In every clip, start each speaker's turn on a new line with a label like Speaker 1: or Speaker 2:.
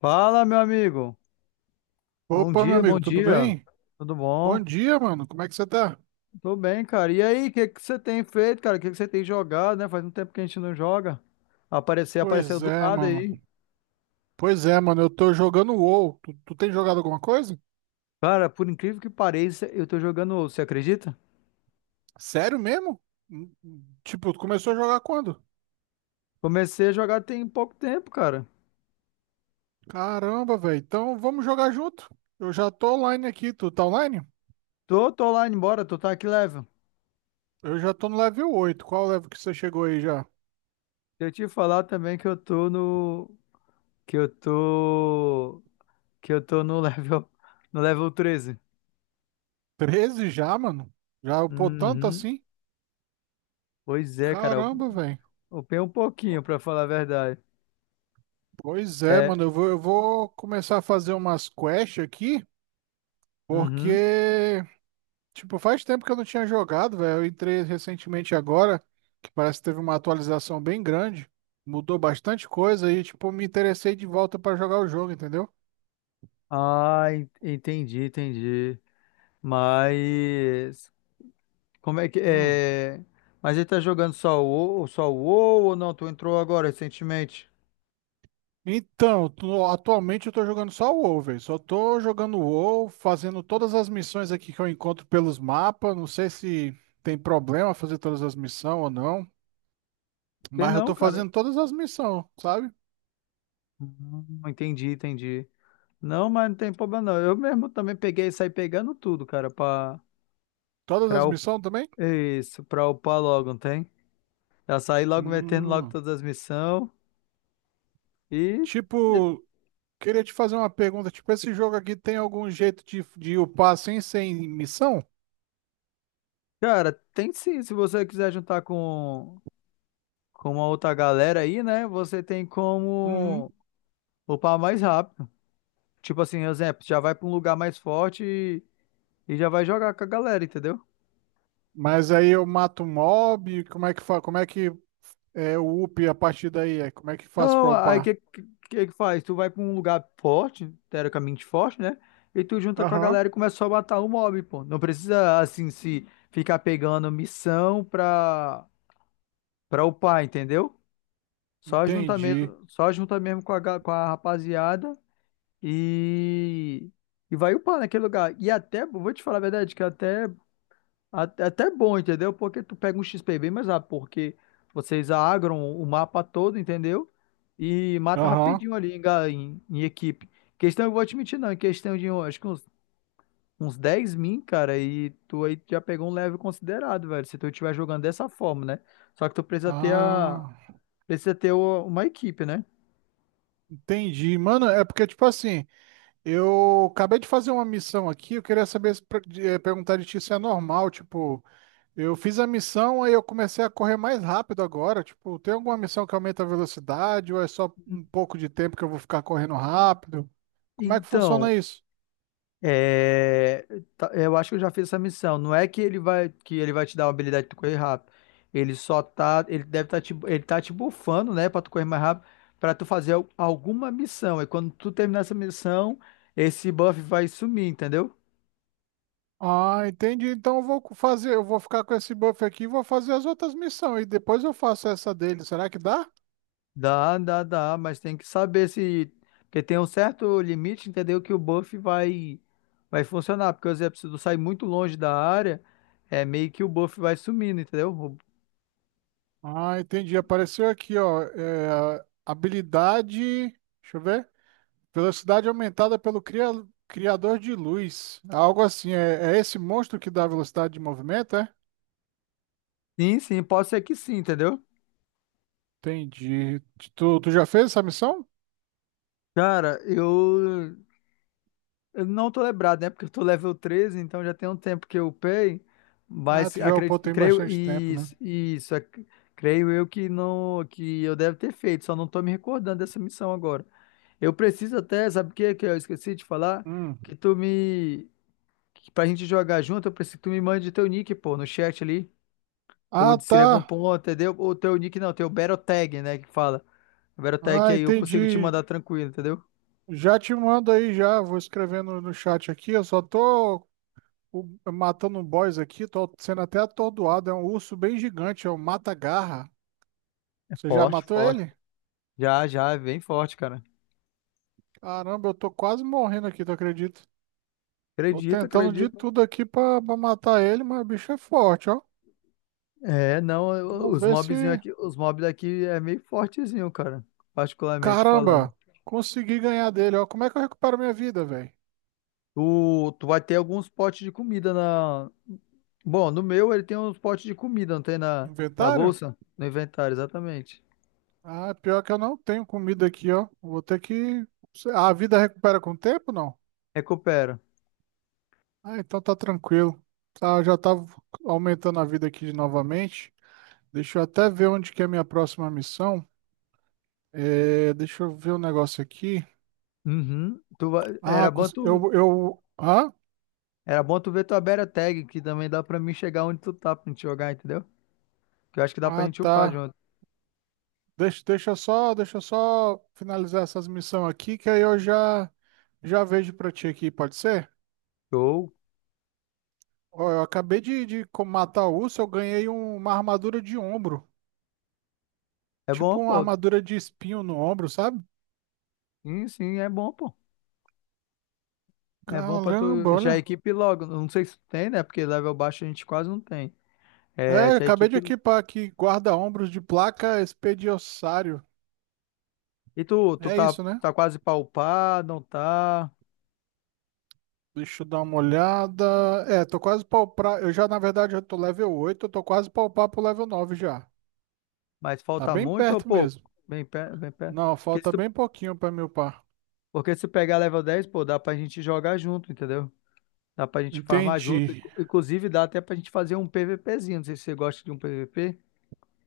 Speaker 1: Fala, meu amigo. Bom
Speaker 2: Opa, meu
Speaker 1: dia, bom
Speaker 2: amigo, tudo
Speaker 1: dia.
Speaker 2: bem?
Speaker 1: Tudo
Speaker 2: Bom
Speaker 1: bom?
Speaker 2: dia, mano. Como é que você tá?
Speaker 1: Tô bem, cara. E aí, o que que você tem feito, cara? O que que você tem jogado, né? Faz um tempo que a gente não joga. Apareceu, apareceu
Speaker 2: Pois
Speaker 1: do
Speaker 2: é,
Speaker 1: nada
Speaker 2: mano.
Speaker 1: aí.
Speaker 2: Pois é, mano. Eu tô jogando WoW. Tu tem jogado alguma coisa?
Speaker 1: Cara, por incrível que pareça, eu tô jogando, WoW, você acredita?
Speaker 2: Sério mesmo? Tipo, tu começou a jogar quando?
Speaker 1: Comecei a jogar tem pouco tempo, cara.
Speaker 2: Caramba, velho. Então vamos jogar junto. Eu já tô online aqui. Tu tá online?
Speaker 1: Tô lá embora, tô tá aqui level.
Speaker 2: Eu já tô no level 8. Qual level que você chegou aí já?
Speaker 1: Deixa eu te falar também que eu tô que eu tô no level no level 13.
Speaker 2: 13 já, mano? Já upou tanto
Speaker 1: Uhum.
Speaker 2: assim?
Speaker 1: Pois é, cara, eu
Speaker 2: Caramba, velho.
Speaker 1: upei um pouquinho pra falar a verdade.
Speaker 2: Pois é,
Speaker 1: É,
Speaker 2: mano. Eu vou começar a fazer umas quests aqui,
Speaker 1: uhum.
Speaker 2: porque, tipo, faz tempo que eu não tinha jogado, velho. Eu entrei recentemente agora, que parece que teve uma atualização bem grande. Mudou bastante coisa e, tipo, me interessei de volta pra jogar o jogo, entendeu?
Speaker 1: Ah, entendi, entendi. Mas como é que
Speaker 2: Hum.
Speaker 1: é? Mas ele tá jogando só o só o WoW ou não? Tu entrou agora recentemente?
Speaker 2: Então, atualmente eu tô jogando só o WoW, velho. Só tô jogando o WoW, fazendo todas as missões aqui que eu encontro pelos mapas. Não sei se tem problema fazer todas as missões ou não,
Speaker 1: Sei
Speaker 2: mas eu
Speaker 1: não,
Speaker 2: tô
Speaker 1: cara.
Speaker 2: fazendo todas as missões, sabe?
Speaker 1: Entendi, entendi. Não, mas não tem problema não. Eu mesmo também peguei e saí pegando tudo, cara,
Speaker 2: Todas
Speaker 1: pra,
Speaker 2: as
Speaker 1: up-
Speaker 2: missões também?
Speaker 1: isso, pra upar logo, não tem? Já saí logo metendo logo
Speaker 2: Hum.
Speaker 1: todas as missões. E, e,
Speaker 2: Tipo, queria te fazer uma pergunta, tipo, esse jogo aqui tem algum jeito de upar assim, sem missão?
Speaker 1: cara, tem sim, se você quiser juntar como a outra galera aí, né? Você tem
Speaker 2: Uhum.
Speaker 1: como upar mais rápido. Tipo assim, exemplo, já vai pra um lugar mais forte e já vai jogar com a galera, entendeu?
Speaker 2: Mas aí eu mato um mob, como é que é o up a partir daí? É, como é que faço
Speaker 1: Não,
Speaker 2: pra
Speaker 1: aí
Speaker 2: upar?
Speaker 1: que faz? Tu vai pra um lugar forte, teoricamente forte, né? E tu junta com a
Speaker 2: Aham.
Speaker 1: galera e começa só a matar o mob, pô. Não precisa, assim, se ficar pegando missão pra upar, entendeu?
Speaker 2: Entendi.
Speaker 1: Só junta mesmo com a rapaziada. E, e vai upar naquele lugar. E até, vou te falar a verdade, que até bom, entendeu? Porque tu pega um XP bem mais rápido, porque vocês agram o mapa todo, entendeu? E mata
Speaker 2: Aham.
Speaker 1: rapidinho ali em equipe. Questão, eu vou te mentir, não, em questão de, eu acho que uns 10 min, cara, e tu aí já pegou um level considerado, velho, se tu estiver jogando dessa forma, né? Só que tu precisa ter a,
Speaker 2: Ah,
Speaker 1: precisa ter o- uma equipe, né?
Speaker 2: entendi. Mano, é porque, tipo assim, eu acabei de fazer uma missão aqui, eu queria saber, se pra- de- eh, perguntar de ti se é normal, tipo. Eu fiz a missão, aí eu comecei a correr mais rápido agora. Tipo, tem alguma missão que aumenta a velocidade ou é só um pouco de tempo que eu vou ficar correndo rápido? Como é que funciona
Speaker 1: Então,
Speaker 2: isso?
Speaker 1: é, eu acho que eu já fiz essa missão. Não é que ele vai te dar uma habilidade de tu correr rápido. Ele só tá, ele deve tá te, ele tá te bufando, né, para tu correr mais rápido, para tu fazer alguma missão. E quando tu terminar essa missão, esse buff vai sumir, entendeu?
Speaker 2: Ah, entendi. Então eu vou fazer, eu vou ficar com esse buff aqui e vou fazer as outras missões e depois eu faço essa dele. Será que dá?
Speaker 1: Dá, dá, dá, mas tem que saber se porque tem um certo limite, entendeu? Que o buff vai funcionar, porque por exemplo, se tu sair muito longe da área, é meio que o buff vai sumindo, entendeu?
Speaker 2: Ah, entendi. Apareceu aqui, ó, é, habilidade, deixa eu ver. Velocidade aumentada pelo criador de luz. Algo assim, é, é esse monstro que dá velocidade de movimento, é?
Speaker 1: Sim, sim, pode ser que sim, entendeu?
Speaker 2: Entendi. Tu já fez essa missão?
Speaker 1: Cara, eu não tô lembrado, né? Porque eu tô level 13, então já tem um tempo que eu upei,
Speaker 2: Ah,
Speaker 1: mas
Speaker 2: tu já upou
Speaker 1: acredito,
Speaker 2: tem
Speaker 1: creio,
Speaker 2: bastante tempo, né?
Speaker 1: isso, creio eu que não, que eu deve ter feito, só não tô me recordando dessa missão agora. Eu preciso até, sabe o que que eu esqueci de falar?
Speaker 2: Hum.
Speaker 1: Que tu me, que pra gente jogar junto, eu preciso que tu me mande teu nick, pô, no chat ali, ou
Speaker 2: Ah,
Speaker 1: escreva um
Speaker 2: tá.
Speaker 1: ponto, entendeu? Ou teu nick não, teu Battle Tag, né, que fala. Battle Tag que
Speaker 2: Ah,
Speaker 1: aí eu consigo te
Speaker 2: entendi.
Speaker 1: mandar tranquilo, entendeu?
Speaker 2: Já te mando aí já. Vou escrevendo no chat aqui. Eu só tô o- matando um boss aqui. Tô sendo até atordoado. É um urso bem gigante. É um mata-garra. Você já
Speaker 1: Forte,
Speaker 2: matou
Speaker 1: forte.
Speaker 2: ele?
Speaker 1: Já, já, é bem forte, cara.
Speaker 2: Caramba, eu tô quase morrendo aqui, tu acredita? Tô
Speaker 1: Acredito,
Speaker 2: tentando de
Speaker 1: acredito.
Speaker 2: tudo aqui pra matar ele, mas o bicho é forte, ó.
Speaker 1: É, não,
Speaker 2: Vamos
Speaker 1: os
Speaker 2: ver
Speaker 1: mobzinho
Speaker 2: se.
Speaker 1: aqui, os mobs daqui é meio fortezinho, cara, particularmente falando.
Speaker 2: Caramba, consegui ganhar dele, ó. Como é que eu recupero minha vida, velho?
Speaker 1: Tu vai ter alguns potes de comida na. Bom, no meu ele tem uns potes de comida, não tem na
Speaker 2: Inventário?
Speaker 1: bolsa? No inventário, exatamente.
Speaker 2: Ah, pior que eu não tenho comida aqui, ó. Vou ter que. A vida recupera com o tempo, não?
Speaker 1: Recupera.
Speaker 2: Ah, então tá tranquilo. Tá, eu já tava aumentando a vida aqui de novamente. Deixa eu até ver onde que é a minha próxima missão. É, deixa eu ver um negócio aqui.
Speaker 1: Uhum. Era
Speaker 2: Ah,
Speaker 1: bom tu,
Speaker 2: eu. Ah?
Speaker 1: era bom tu ver tua beta Tag, que também dá pra mim chegar onde tu tá pra gente jogar, entendeu? Que eu acho que dá pra
Speaker 2: Ah,
Speaker 1: gente upar
Speaker 2: tá.
Speaker 1: junto.
Speaker 2: Deixa eu só finalizar essas missões aqui, que aí eu já vejo pra ti aqui, pode ser?
Speaker 1: Show.
Speaker 2: Ó, eu acabei de matar o urso, eu ganhei uma armadura de ombro.
Speaker 1: É
Speaker 2: Tipo
Speaker 1: bom,
Speaker 2: uma
Speaker 1: pô.
Speaker 2: armadura de espinho no ombro, sabe?
Speaker 1: Sim, sim, é bom, pô. É bom pra
Speaker 2: Caramba,
Speaker 1: tu. Já
Speaker 2: olha.
Speaker 1: equipe logo. Não sei se tu tem, né? Porque level baixo a gente quase não tem. É,
Speaker 2: É,
Speaker 1: já
Speaker 2: acabei de
Speaker 1: equipe.
Speaker 2: equipar aqui guarda-ombros de placa expediossário.
Speaker 1: E tu
Speaker 2: É
Speaker 1: tá,
Speaker 2: isso, né?
Speaker 1: tá quase pra upar, não tá?
Speaker 2: Deixa eu dar uma olhada. É, tô quase palpar. Eu já, na verdade, já tô level oito. Eu tô quase palpar pro level 9 já.
Speaker 1: Mas
Speaker 2: Tá
Speaker 1: falta
Speaker 2: bem
Speaker 1: muito ou
Speaker 2: perto
Speaker 1: pouco?
Speaker 2: mesmo.
Speaker 1: Bem perto, bem perto.
Speaker 2: Não, falta bem pouquinho pra me upar.
Speaker 1: Porque se pegar level 10, pô, dá pra gente jogar junto, entendeu? Dá pra gente farmar junto.
Speaker 2: Entendi.
Speaker 1: Inclusive, dá até pra gente fazer um PVPzinho. Não sei se você gosta de um PVP.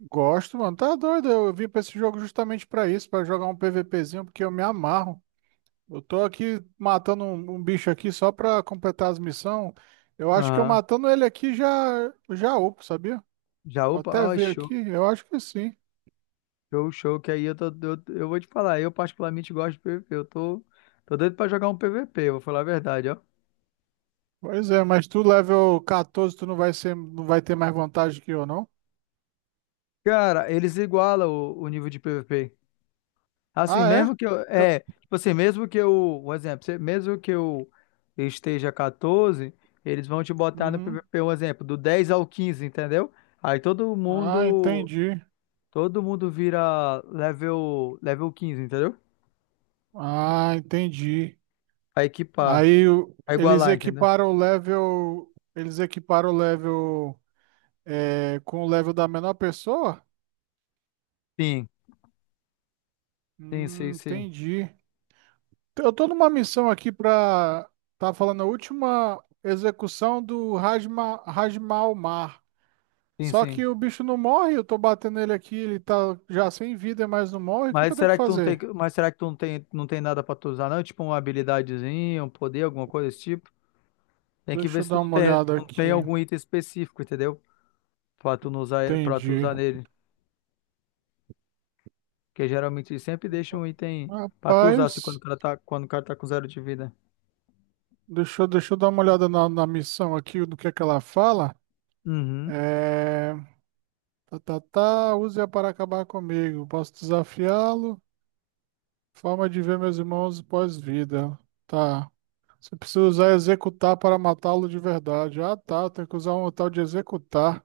Speaker 2: Gosto, mano. Tá doido. Eu vim pra esse jogo justamente pra isso, pra jogar um PVPzinho, porque eu me amarro. Eu tô aqui matando um bicho aqui só pra completar as missões. Eu acho que eu
Speaker 1: Aham.
Speaker 2: matando ele aqui já já upo, sabia?
Speaker 1: Já
Speaker 2: Vou
Speaker 1: upa?
Speaker 2: até
Speaker 1: Ó,
Speaker 2: ver
Speaker 1: show,
Speaker 2: aqui, eu acho que sim.
Speaker 1: show, show. Que aí eu vou te falar. Eu, particularmente, gosto de PVP. Eu tô doido pra jogar um PVP, eu vou falar a verdade, ó.
Speaker 2: Pois é, mas tu level 14, tu não vai ser, não vai ter mais vantagem que eu, não?
Speaker 1: Cara, eles igualam o nível de PVP. Assim,
Speaker 2: Ah, é?
Speaker 1: mesmo que eu.
Speaker 2: Fica-
Speaker 1: É, tipo assim, mesmo que eu. Um exemplo, mesmo que eu esteja 14, eles vão te botar no
Speaker 2: Uhum.
Speaker 1: PVP, um exemplo, do 10 ao 15, entendeu? Aí todo
Speaker 2: Ah,
Speaker 1: mundo.
Speaker 2: entendi.
Speaker 1: Todo mundo vira level 15, entendeu?
Speaker 2: Ah, entendi.
Speaker 1: A equipar,
Speaker 2: Aí
Speaker 1: a
Speaker 2: eles
Speaker 1: igualar, entendeu?
Speaker 2: equiparam o level, eles equiparam o level, é, com o level da menor pessoa?
Speaker 1: Sim, sim, sim, sim.
Speaker 2: Entendi. Então, eu tô numa missão aqui pra. Tá falando a última execução do Rajma, Rajmal Mar.
Speaker 1: Sim,
Speaker 2: Só
Speaker 1: sim.
Speaker 2: que o bicho não morre, eu tô batendo ele aqui, ele tá já sem vida, mas não morre. O que que
Speaker 1: Mas
Speaker 2: eu tenho que
Speaker 1: será que tu não tem,
Speaker 2: fazer?
Speaker 1: mas será que tu não tem, não tem nada pra tu usar, não? Tipo uma habilidadezinha, um poder, alguma coisa desse tipo? Tem que
Speaker 2: Deixa
Speaker 1: ver
Speaker 2: eu
Speaker 1: se tu
Speaker 2: dar
Speaker 1: não
Speaker 2: uma
Speaker 1: tem,
Speaker 2: olhada
Speaker 1: não
Speaker 2: aqui.
Speaker 1: tem algum item específico, entendeu? Pra tu não usar, pra tu
Speaker 2: Entendi.
Speaker 1: usar nele. Porque geralmente eles sempre deixam um item pra tu usar assim quando o
Speaker 2: Rapaz,
Speaker 1: cara tá, quando o cara tá com zero de vida.
Speaker 2: deixa eu dar uma olhada na, missão aqui, do que é que ela fala.
Speaker 1: Uhum.
Speaker 2: É. Tá, tá, tá, use-a para acabar comigo. Posso desafiá-lo? Forma de ver meus irmãos pós-vida. Tá. Você precisa usar executar para matá-lo de verdade. Ah, tá. Tem que usar um tal de executar.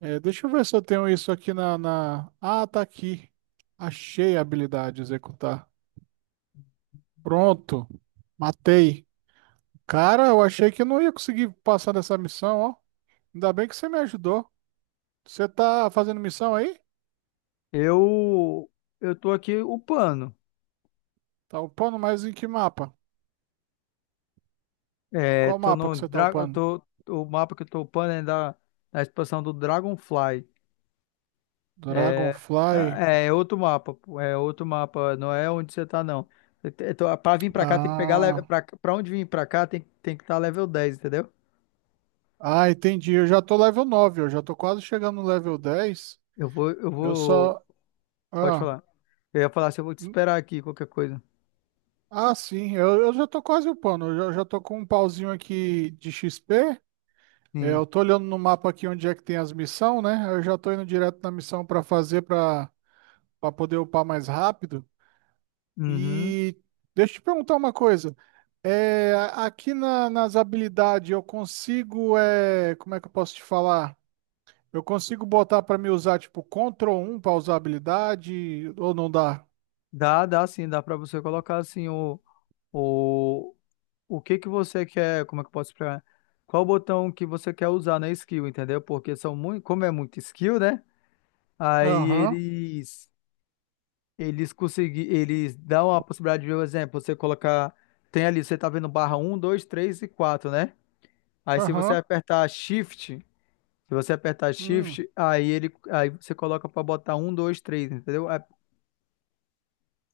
Speaker 2: É, deixa eu ver se eu tenho isso aqui na, na. Ah, tá aqui. Achei a habilidade executar. Pronto. Matei. Cara, eu achei que eu não ia conseguir passar dessa missão, ó. Ainda bem que você me ajudou. Você tá fazendo missão aí?
Speaker 1: Eu, eu tô aqui upando.
Speaker 2: Tá upando, mas em que mapa?
Speaker 1: É,
Speaker 2: Qual
Speaker 1: tô
Speaker 2: mapa
Speaker 1: no
Speaker 2: que você tá
Speaker 1: dra- eu
Speaker 2: upando?
Speaker 1: tô, o mapa que eu tô upando é da expansão do Dragonfly. É,
Speaker 2: Dragonfly.
Speaker 1: é outro mapa, pô, é outro mapa, não é onde você tá, não. Eu te- eu tô- Pra vir pra cá tem que pegar, le-
Speaker 2: Ah.
Speaker 1: pra onde vir pra cá tem que estar level 10, entendeu?
Speaker 2: Ah, entendi. Eu já tô level 9. Eu já tô quase chegando no level 10.
Speaker 1: Eu vou, eu
Speaker 2: Eu
Speaker 1: vou.
Speaker 2: só.
Speaker 1: Pode
Speaker 2: Ah,
Speaker 1: falar. Eu ia falar se eu vou te
Speaker 2: hum,
Speaker 1: esperar aqui, qualquer coisa.
Speaker 2: ah sim, eu já tô quase upando. Eu já tô com um pauzinho aqui de XP. É,
Speaker 1: Sim.
Speaker 2: eu tô olhando no mapa aqui onde é que tem as missões, né? Eu já tô indo direto na missão pra fazer pra para poder upar mais rápido.
Speaker 1: Uhum.
Speaker 2: E deixa eu te perguntar uma coisa. É, aqui nas habilidades eu consigo. É, como é que eu posso te falar? Eu consigo botar pra me usar, tipo, Ctrl 1 pra usar habilidade, ou não dá?
Speaker 1: Dá, dá sim, dá pra você colocar assim o, o que que você quer, como é que eu posso explicar? Qual botão que você quer usar na skill, entendeu? Porque como é muito skill, né? Aí
Speaker 2: Aham,
Speaker 1: eles eles dão a possibilidade de, por exemplo, você colocar tem ali, você tá vendo barra um, 2, 3 e 4, né? Aí se você
Speaker 2: aham.
Speaker 1: apertar Shift Se você apertar
Speaker 2: Hum.
Speaker 1: Shift, aí você coloca para botar um, dois, três, entendeu?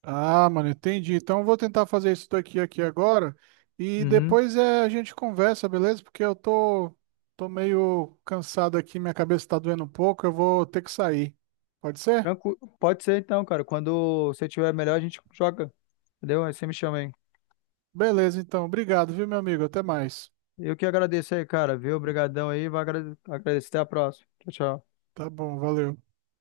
Speaker 2: Ah, mano, entendi. Então eu vou tentar fazer isso daqui aqui agora e
Speaker 1: Uhum.
Speaker 2: depois é, a gente conversa, beleza? Porque eu tô meio cansado aqui, minha cabeça tá doendo um pouco, eu vou ter que sair. Pode ser?
Speaker 1: Tranquilo. Pode ser então, cara. Quando você tiver melhor, a gente joga. Entendeu? Aí você me chama aí.
Speaker 2: Beleza, então. Obrigado, viu, meu amigo? Até mais.
Speaker 1: Eu que agradeço aí, cara. Viu? Obrigadão aí. Vai agradecer. Até a próxima. Tchau, tchau.
Speaker 2: Tá bom, valeu.